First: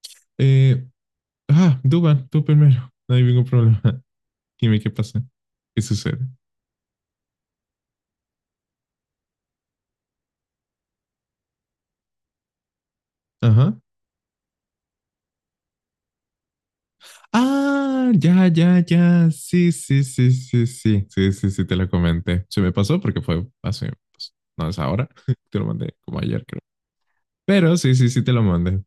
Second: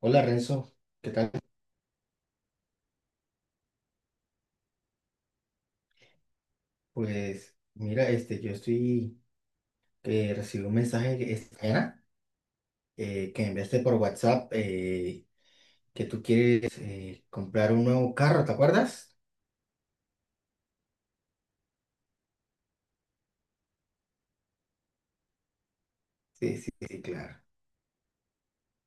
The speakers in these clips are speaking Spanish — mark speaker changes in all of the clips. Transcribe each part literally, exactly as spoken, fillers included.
Speaker 1: Hola Renzo,
Speaker 2: Eh,
Speaker 1: ¿qué tal?
Speaker 2: ah, Duban, tú primero. No hay ningún problema. Dime qué pasa. ¿Qué sucede?
Speaker 1: Pues mira, este, yo estoy, eh, recibí un mensaje esta mañana eh, que me
Speaker 2: Ajá.
Speaker 1: enviaste por WhatsApp eh, que tú quieres eh, comprar un
Speaker 2: Ah,
Speaker 1: nuevo carro,
Speaker 2: ya,
Speaker 1: ¿te
Speaker 2: ya,
Speaker 1: acuerdas?
Speaker 2: ya. Sí, sí, sí, sí, sí. Sí, sí, sí, te lo comenté. Se me pasó porque fue hace, pues, no es ahora. Te lo mandé como ayer,
Speaker 1: Sí,
Speaker 2: creo.
Speaker 1: sí, sí, claro.
Speaker 2: Pero sí, sí, sí, te lo mandé.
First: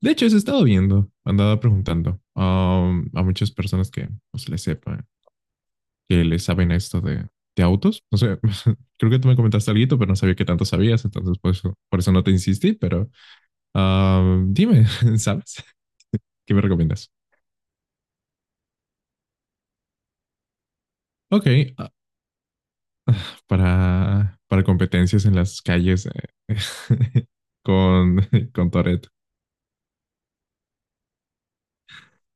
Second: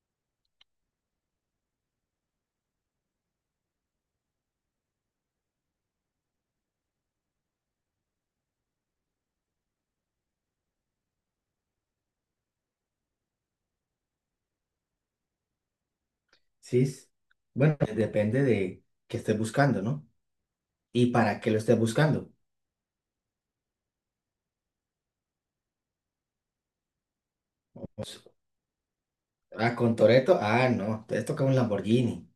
Speaker 2: De hecho, eso he estado viendo, andaba preguntando um, a muchas personas que pues, le sepan, que le saben esto de, de autos. No sé, creo que tú me comentaste algo, pero no sabía qué tanto sabías, entonces por eso, por eso no te insistí, pero ah, dime, ¿sabes? ¿Qué me
Speaker 1: Sí, s-
Speaker 2: recomiendas?
Speaker 1: bueno, depende de qué estés buscando, ¿no? ¿Y para
Speaker 2: Ok,
Speaker 1: qué lo estés
Speaker 2: ah,
Speaker 1: buscando?
Speaker 2: para, para competencias en las calles eh,
Speaker 1: Pues,
Speaker 2: con, con Toretto.
Speaker 1: ah, con Toretto, ah, no, te toca un Lamborghini.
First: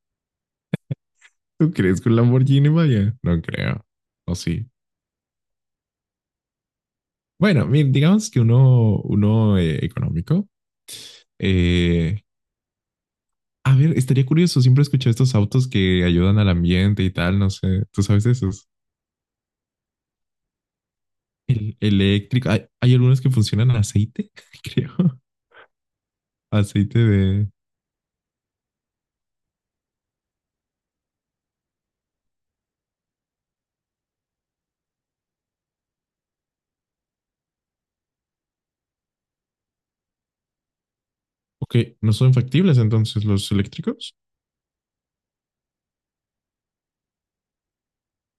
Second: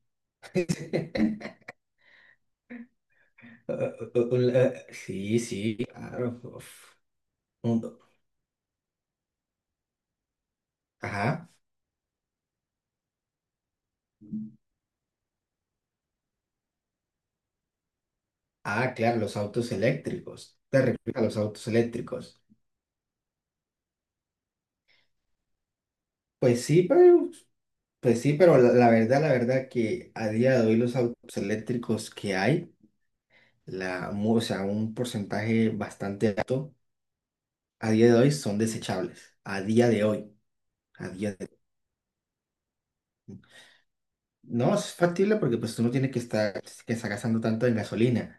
Speaker 2: ¿Tú crees que un Lamborghini vaya? No creo.
Speaker 1: Un-
Speaker 2: ¿O
Speaker 1: un-
Speaker 2: sí?
Speaker 1: un- sí, sí, claro. uf,
Speaker 2: Bueno, mira,
Speaker 1: un-
Speaker 2: digamos que uno, uno eh, económico.
Speaker 1: ajá.
Speaker 2: Eh, a ver, estaría curioso. Siempre escuché estos autos que ayudan al ambiente y tal. No sé, ¿tú sabes de esos?
Speaker 1: Ah, claro, los autos eléctricos. Te refieres a los autos
Speaker 2: El,
Speaker 1: eléctricos.
Speaker 2: eléctrico. Hay, hay algunos que funcionan a aceite, creo.
Speaker 1: Pues sí,
Speaker 2: Aceite
Speaker 1: pero,
Speaker 2: de,
Speaker 1: pues sí, pero la, la verdad, la verdad que a día de hoy los autos eléctricos que hay, la, mu- o sea, un porcentaje bastante alto, a día de hoy son desechables. A día de hoy, a día de
Speaker 2: ok, no son factibles entonces los eléctricos.
Speaker 1: No es factible porque pues tú no tienes que estar, que estar gastando tanto en gasolina,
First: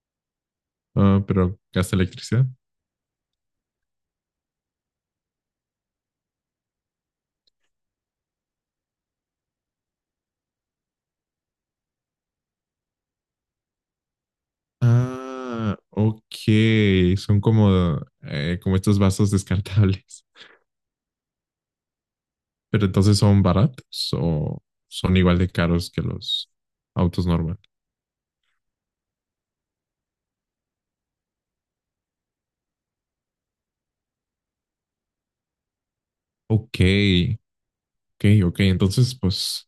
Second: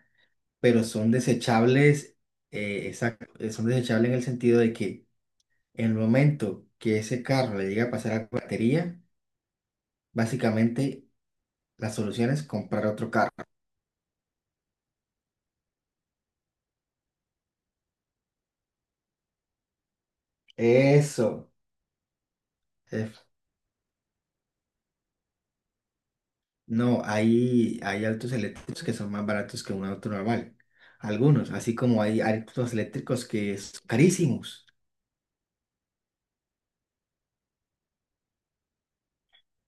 Speaker 1: pero son
Speaker 2: Ah, pero gasta
Speaker 1: desechables,
Speaker 2: electricidad.
Speaker 1: eh, exacto, eh, son desechables en el sentido de que en el momento que ese carro le llega a pasar a la batería, básicamente, la solución es comprar otro carro.
Speaker 2: Ah, ok, son como, eh, como estos vasos descartables,
Speaker 1: Eso.
Speaker 2: pero
Speaker 1: eh,
Speaker 2: entonces son baratos o son igual de caros que los
Speaker 1: No,
Speaker 2: autos normales.
Speaker 1: hay, hay autos eléctricos que son más baratos que un auto normal. Algunos, así como hay autos eléctricos que son carísimos.
Speaker 2: Ok, ok, ok, entonces pues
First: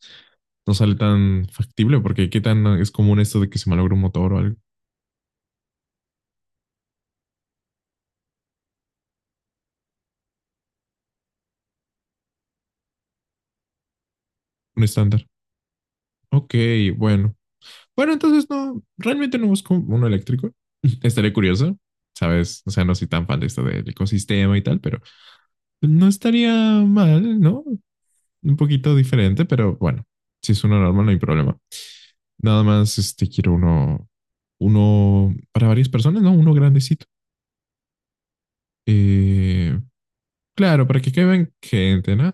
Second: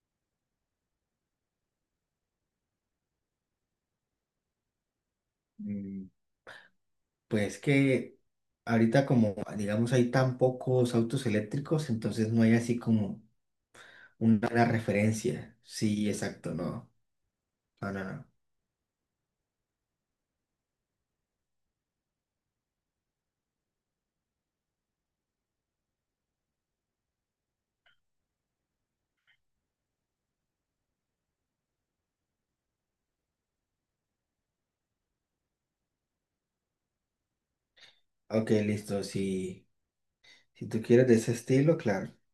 Speaker 2: no sale tan factible porque qué tan es común esto de que se malogre un motor o algo,
Speaker 1: Mm, pues que ahorita como, digamos, hay tan pocos autos eléctricos, entonces no hay así como una, buena
Speaker 2: un estándar.
Speaker 1: referencia. Sí, exacto,
Speaker 2: Ok,
Speaker 1: no.
Speaker 2: bueno.
Speaker 1: No, no,
Speaker 2: Bueno,
Speaker 1: no.
Speaker 2: entonces no, realmente no busco uno eléctrico. Estaré curioso, ¿sabes? O sea, no soy tan fan de esto del ecosistema y tal, pero no estaría mal, ¿no? Un poquito diferente, pero bueno, si es uno normal no hay problema. Nada más, este, quiero uno, uno para varias personas, ¿no? Uno grandecito.
Speaker 1: Ok, listo. Si,
Speaker 2: Eh,
Speaker 1: si tú
Speaker 2: claro, para
Speaker 1: quieres
Speaker 2: que
Speaker 1: de ese
Speaker 2: queden
Speaker 1: estilo, claro,
Speaker 2: gente, ¿no?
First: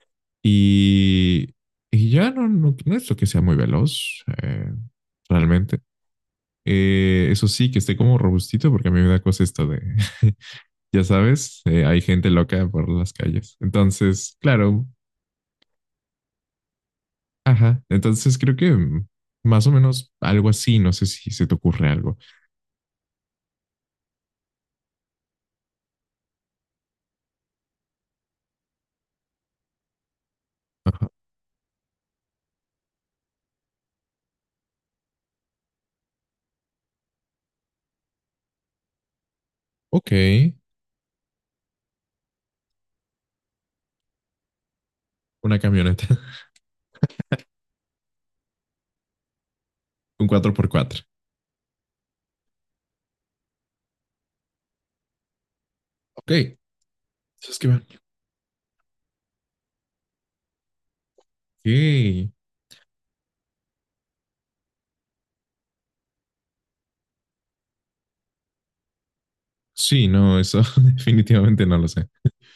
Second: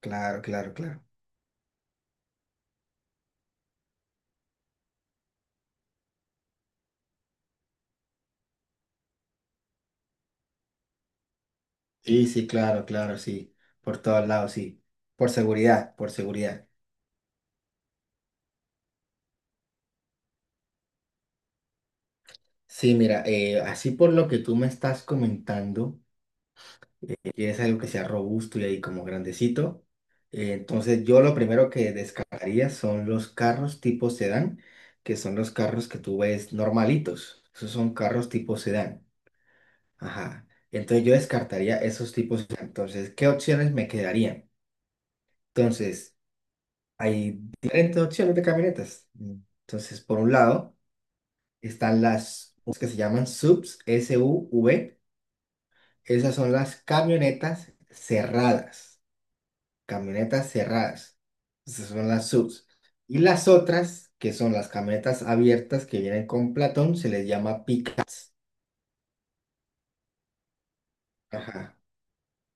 Speaker 1: claro, claro, claro.
Speaker 2: Y, y ya no, no, no es lo que sea muy veloz, eh, realmente. Eh, eso sí, que esté como robustito, porque a mí me da cosa esto de, ya sabes, eh, hay
Speaker 1: Sí,
Speaker 2: gente
Speaker 1: sí,
Speaker 2: loca
Speaker 1: claro,
Speaker 2: por las
Speaker 1: claro, sí.
Speaker 2: calles.
Speaker 1: Por todos
Speaker 2: Entonces,
Speaker 1: lados, sí.
Speaker 2: claro,
Speaker 1: Por seguridad, por seguridad.
Speaker 2: ajá. Entonces creo que mm, más o menos algo así, no sé si se te ocurre algo.
Speaker 1: Sí, mira, eh, así por lo que tú me estás comentando, quieres algo que sea robusto y ahí como grandecito. Eh, entonces,
Speaker 2: Ajá.
Speaker 1: yo lo primero que descartaría son los carros tipo sedán, que son los carros que tú ves normalitos. Esos son carros tipo sedán.
Speaker 2: Ok,
Speaker 1: Ajá. Entonces, yo descartaría esos tipos. Entonces, ¿qué opciones me quedarían?
Speaker 2: una camioneta,
Speaker 1: Entonces, hay diferentes opciones de camionetas. Entonces, por
Speaker 2: un
Speaker 1: un
Speaker 2: cuatro por
Speaker 1: lado.
Speaker 2: cuatro.
Speaker 1: Están las que se llaman S U Vs, S U V.
Speaker 2: Ok,
Speaker 1: Esas son
Speaker 2: eso
Speaker 1: las
Speaker 2: es que
Speaker 1: camionetas
Speaker 2: van.
Speaker 1: cerradas. Camionetas cerradas. Esas son las
Speaker 2: Ok.
Speaker 1: S U Vs. Y las otras, que son las camionetas abiertas que vienen con Platón, se les llama pickups.
Speaker 2: Sí, no, eso definitivamente
Speaker 1: Ajá,
Speaker 2: no lo sé.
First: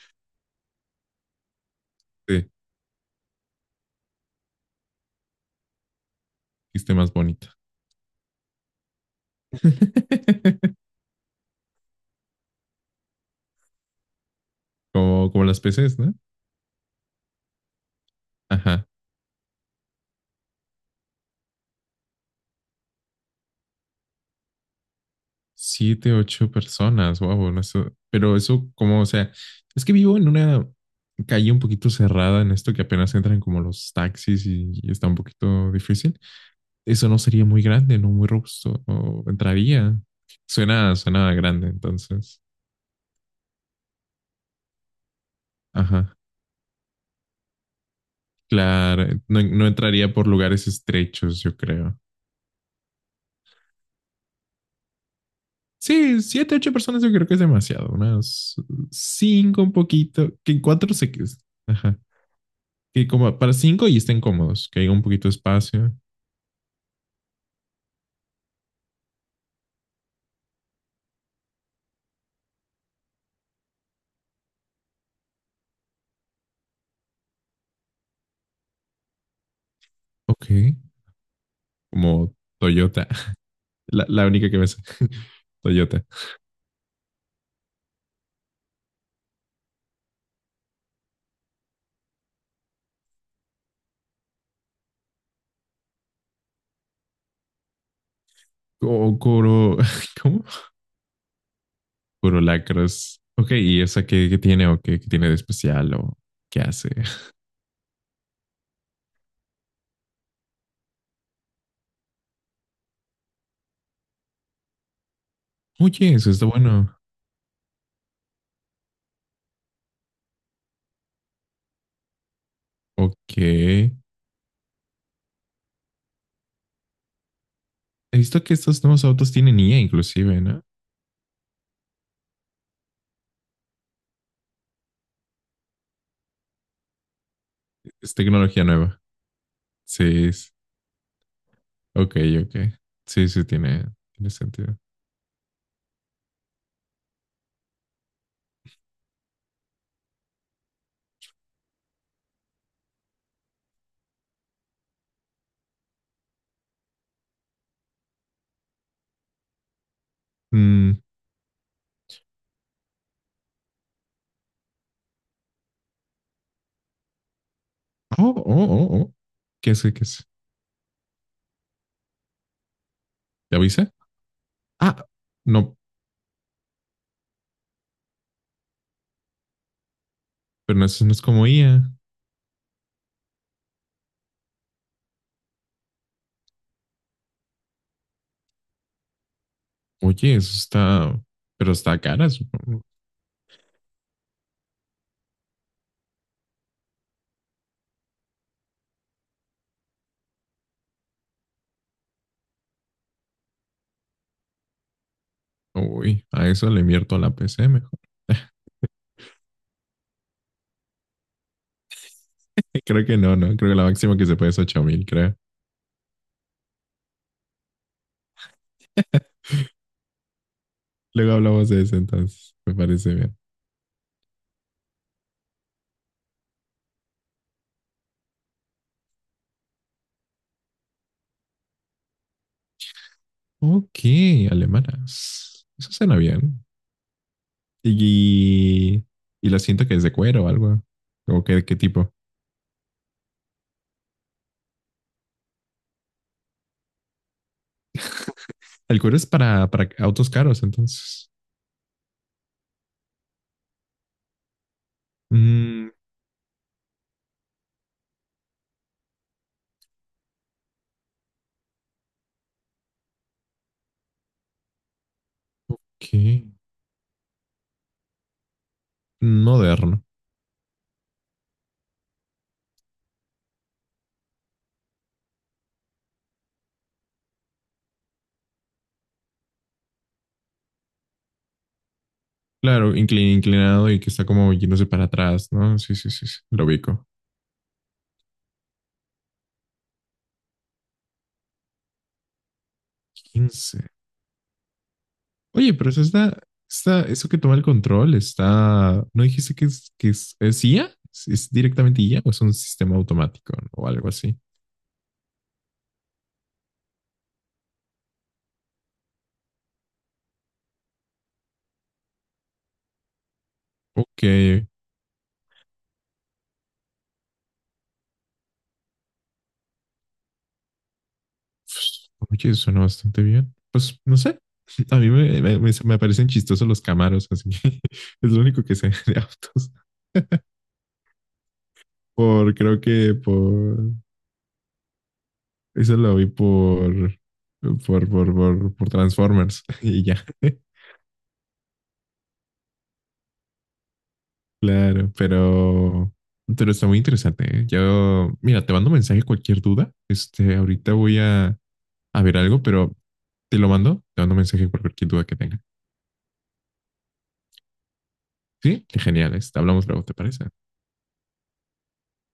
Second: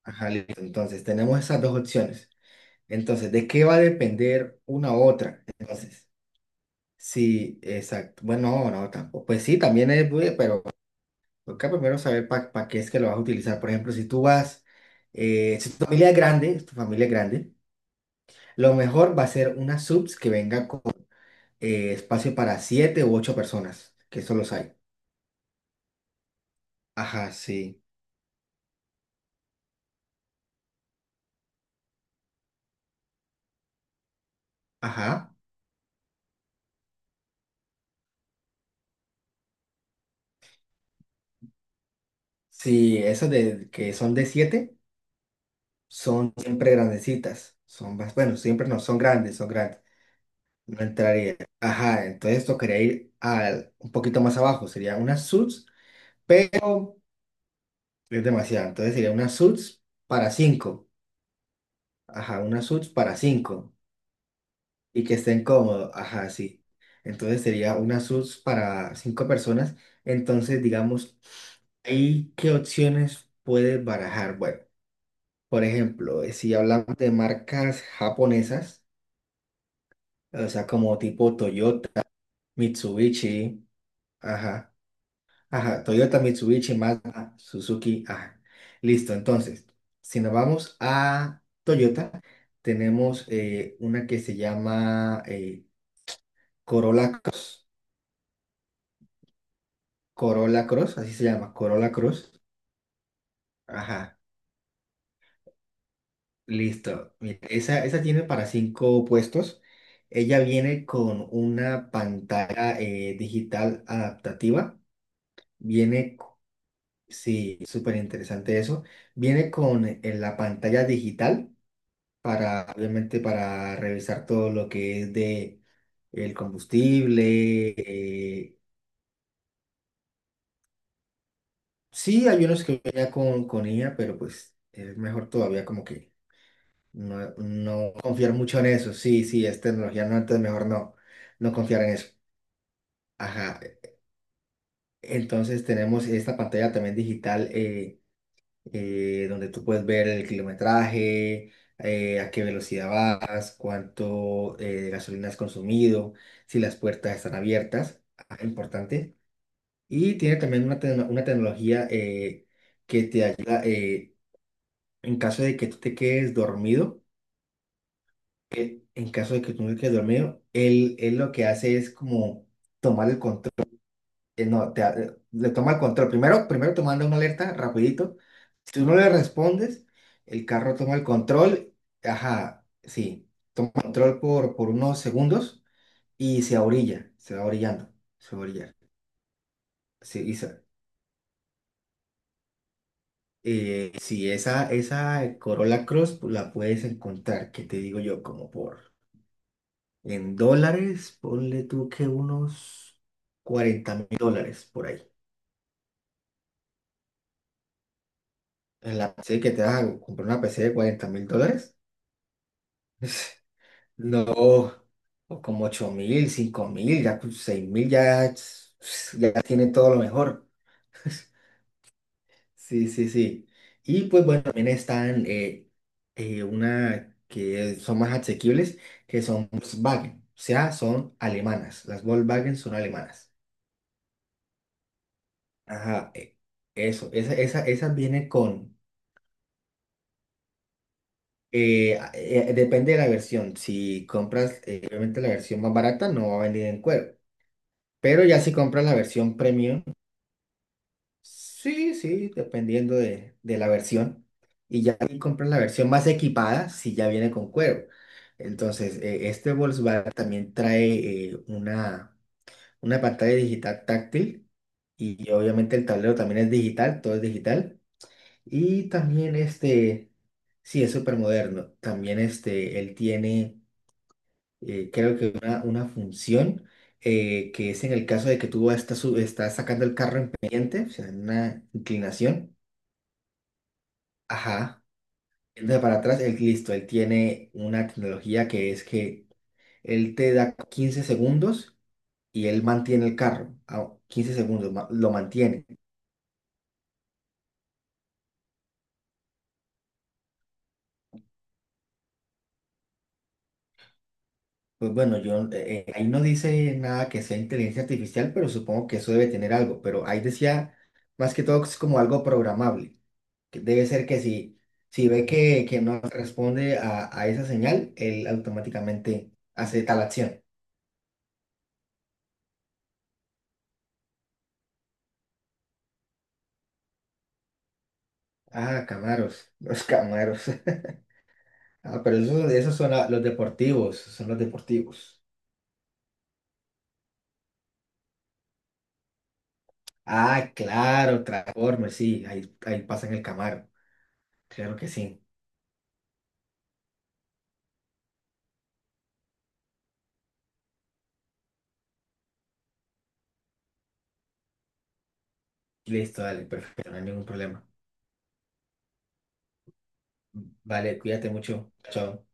Speaker 1: ajá, listo. Entonces, tenemos esas dos opciones.
Speaker 2: Sí,
Speaker 1: Entonces, ¿de qué va a depender una u otra? Entonces,
Speaker 2: dijiste más bonito.
Speaker 1: sí, exacto. Bueno, no, no, tampoco. Pues sí, también es, bu- pero toca primero saber para qué es que lo vas a utilizar. Por ejemplo, si tú vas,
Speaker 2: Como, como
Speaker 1: eh,
Speaker 2: las
Speaker 1: si tu
Speaker 2: P Cs,
Speaker 1: familia
Speaker 2: ¿no?
Speaker 1: es grande, si tu familia es grande, lo
Speaker 2: Ajá.
Speaker 1: mejor va a ser una subs que venga con eh, espacio para siete u ocho personas, que eso los hay.
Speaker 2: Siete, ocho personas,
Speaker 1: Ajá,
Speaker 2: wow, no sé,
Speaker 1: sí.
Speaker 2: pero eso como, o sea, es que vivo en una calle un poquito cerrada en esto que apenas entran como los taxis y, y está un
Speaker 1: Ajá.
Speaker 2: poquito difícil. Eso no sería muy grande, no muy robusto, o entraría. Suena, suena grande, entonces.
Speaker 1: Sí, esas de que son de siete
Speaker 2: Ajá,
Speaker 1: son siempre grandecitas. Son más, bueno, siempre no, son
Speaker 2: claro,
Speaker 1: grandes,
Speaker 2: no,
Speaker 1: son
Speaker 2: no
Speaker 1: grandes.
Speaker 2: entraría por lugares
Speaker 1: No entraría.
Speaker 2: estrechos, yo creo.
Speaker 1: Ajá, entonces tocaría ir al, un poquito más abajo. Sería una subs,
Speaker 2: Sí, siete, ocho
Speaker 1: pero
Speaker 2: personas yo creo que es demasiado,
Speaker 1: es
Speaker 2: unas
Speaker 1: demasiado. Entonces sería una
Speaker 2: cinco un
Speaker 1: subs para
Speaker 2: poquito, que en
Speaker 1: cinco.
Speaker 2: cuatro se... Ajá.
Speaker 1: Ajá, una suits
Speaker 2: Que
Speaker 1: para
Speaker 2: como para
Speaker 1: cinco
Speaker 2: cinco y estén cómodos, que haya un
Speaker 1: y que
Speaker 2: poquito de
Speaker 1: estén cómodos.
Speaker 2: espacio.
Speaker 1: Ajá, sí. Entonces sería una suits para cinco personas. Entonces, digamos, ¿ahí qué opciones puedes barajar? Bueno, por ejemplo, eh, si hablamos de marcas japonesas,
Speaker 2: Ok,
Speaker 1: o sea, como tipo Toyota,
Speaker 2: como Toyota,
Speaker 1: Mitsubishi,
Speaker 2: la, la única que me
Speaker 1: ajá,
Speaker 2: sé.
Speaker 1: ajá,
Speaker 2: Toyota.
Speaker 1: Toyota, Mitsubishi, Mazda, Suzuki, ajá. Listo, entonces, si nos vamos a Toyota, tenemos eh, una que se llama eh, Corolla Cross.
Speaker 2: O Coro, ¿cómo?
Speaker 1: Corolla Cross, así se llama, Corolla Cross.
Speaker 2: Corolacros. Ok, y esa
Speaker 1: Ajá,
Speaker 2: que, que tiene o que, que tiene de especial o qué hace.
Speaker 1: listo. Mira, esa, esa tiene para cinco puestos. Ella viene con una pantalla eh, digital adaptativa.
Speaker 2: Oye,
Speaker 1: Viene,
Speaker 2: eso
Speaker 1: co-
Speaker 2: está bueno.
Speaker 1: sí, súper interesante eso. Viene con eh, la pantalla digital para, obviamente,
Speaker 2: Ok.
Speaker 1: para
Speaker 2: He
Speaker 1: revisar todo lo que es de el combustible.
Speaker 2: visto que
Speaker 1: eh,
Speaker 2: estos nuevos autos tienen I A inclusive, ¿no?
Speaker 1: Sí, hay unos que vienen ya con, con, I A, pero pues es mejor todavía como que no, no
Speaker 2: Es
Speaker 1: confiar mucho
Speaker 2: tecnología
Speaker 1: en eso.
Speaker 2: nueva.
Speaker 1: Sí, sí, es tecnología, no,
Speaker 2: Sí,
Speaker 1: entonces
Speaker 2: es-
Speaker 1: mejor no, no confiar en eso.
Speaker 2: ok, ok. Sí, sí,
Speaker 1: Ajá.
Speaker 2: tiene, tiene sentido.
Speaker 1: Entonces tenemos esta pantalla también digital eh, eh, donde tú puedes ver el kilometraje, eh, a qué velocidad vas, cuánto eh, gasolina has consumido, si las puertas están abiertas. Ajá, importante. Y tiene también una,
Speaker 2: Mm.
Speaker 1: tecno- una tecnología eh, que te ayuda eh, en caso de que tú te quedes dormido,
Speaker 2: Oh, oh,
Speaker 1: que
Speaker 2: oh,
Speaker 1: en
Speaker 2: oh.
Speaker 1: caso de que tú
Speaker 2: ¿Qué
Speaker 1: no
Speaker 2: es? ¿Qué
Speaker 1: quedes
Speaker 2: es?
Speaker 1: dormido, él, él lo que hace es como tomar el control,
Speaker 2: ¿Ya avisa?
Speaker 1: eh, no, te, ha-
Speaker 2: Ah,
Speaker 1: le toma
Speaker 2: no,
Speaker 1: el control, primero, primero te manda una alerta rapidito, si tú no le respondes, el carro
Speaker 2: pero
Speaker 1: toma el
Speaker 2: eso no es como
Speaker 1: control,
Speaker 2: I A.
Speaker 1: ajá, sí, control por, por unos segundos y se orilla, se va orillando, se va a orillar, sí, y
Speaker 2: Oye, eso está, pero está cara, supongo.
Speaker 1: eh, sí, esa, esa Corolla Cross pues, la puedes encontrar, que te digo yo, como por. En dólares, ponle tú que unos cuarenta mil dólares por ahí.
Speaker 2: Uy, a eso le invierto a la P C mejor.
Speaker 1: En la P C que te vas a comprar una P C de cuarenta mil dólares.
Speaker 2: Creo que no, no. Creo que la máxima que se puede es
Speaker 1: No,
Speaker 2: ocho mil, creo.
Speaker 1: o como ocho mil, cinco mil, ya pues, seis mil, ya, es- pues, ya tiene todo lo mejor.
Speaker 2: Luego hablamos de eso entonces. Me
Speaker 1: Sí, sí,
Speaker 2: parece bien.
Speaker 1: sí. Y pues bueno, también están eh, eh, una que son más asequibles, que son Volkswagen. O sea, son alemanas. Las Volkswagen son alemanas.
Speaker 2: Ok, alemanas. Eso
Speaker 1: Ajá,
Speaker 2: suena
Speaker 1: e-
Speaker 2: bien.
Speaker 1: eso, esa, esa, esa viene con,
Speaker 2: Y, y la siento que es de cuero o algo. ¿O qué, qué
Speaker 1: eh, a-
Speaker 2: tipo?
Speaker 1: eh, depende de la versión, si compras eh, obviamente la versión más barata no va a venir en cuero, pero ya si compras la
Speaker 2: El cuero es
Speaker 1: versión
Speaker 2: para,
Speaker 1: premium,
Speaker 2: para autos caros, entonces.
Speaker 1: sí, sí, dependiendo de, de la versión, y ya si compras la versión
Speaker 2: Mm,
Speaker 1: más equipada, sí ya viene con cuero. Entonces, eh, este Volkswagen también trae eh, una, una pantalla digital táctil y y obviamente el tablero también
Speaker 2: ok.
Speaker 1: es digital, todo es digital. Y también
Speaker 2: Moderno.
Speaker 1: este, sí, es súper moderno. También este, él tiene, eh, creo que una, una función eh, que es en el caso de que tú estás, su- estás sacando el carro en pendiente, o sea, en una inclinación.
Speaker 2: Claro, inclin- inclinado y que está como
Speaker 1: Ajá.
Speaker 2: yéndose para atrás, ¿no?
Speaker 1: Entonces
Speaker 2: Sí,
Speaker 1: para
Speaker 2: sí,
Speaker 1: atrás,
Speaker 2: sí,
Speaker 1: él,
Speaker 2: sí, lo
Speaker 1: listo, él
Speaker 2: ubico.
Speaker 1: tiene una tecnología que es que él te da quince segundos y él mantiene el carro.
Speaker 2: Quince.
Speaker 1: A quince segundos, ma- lo mantiene.
Speaker 2: Oye, pero eso está, está, eso que toma el control está, ¿no dijiste que es, que es, es I A? ¿Es, es directamente I A o es un sistema automático, ¿no? o algo así?
Speaker 1: Pues bueno, yo eh, eh, ahí no dice nada que sea inteligencia artificial, pero supongo que eso debe tener algo. Pero ahí decía más que todo que es como algo programable. Que debe ser que
Speaker 2: Ok.
Speaker 1: si, si ve que, que no responde a, a esa señal, él automáticamente hace tal acción.
Speaker 2: Oye, suena bastante bien. Pues no sé. A mí me, me- me- me parecen chistosos los camaros, así que es lo único que
Speaker 1: Ah,
Speaker 2: sé de
Speaker 1: Camaros,
Speaker 2: autos.
Speaker 1: los Camaros. Ah, pero esos,
Speaker 2: Por,
Speaker 1: esos
Speaker 2: creo
Speaker 1: son la-
Speaker 2: que
Speaker 1: los
Speaker 2: por,
Speaker 1: deportivos, son los deportivos.
Speaker 2: eso lo vi por, por, por, por, por Transformers y ya.
Speaker 1: Ah, claro, Transformers, sí, ahí, ahí pasan el Camaro. Claro que
Speaker 2: Claro,
Speaker 1: sí.
Speaker 2: pero, pero está muy interesante, ¿eh? Yo, mira, te mando mensaje cualquier duda. Este, ahorita voy a, a ver algo, pero te lo mando, te mando mensaje por cualquier duda que tenga.
Speaker 1: Listo, dale, perfecto, no hay ningún problema.
Speaker 2: Sí, qué genial, este, hablamos luego, ¿te parece?
Speaker 1: Vale, cuídate mucho. Chao.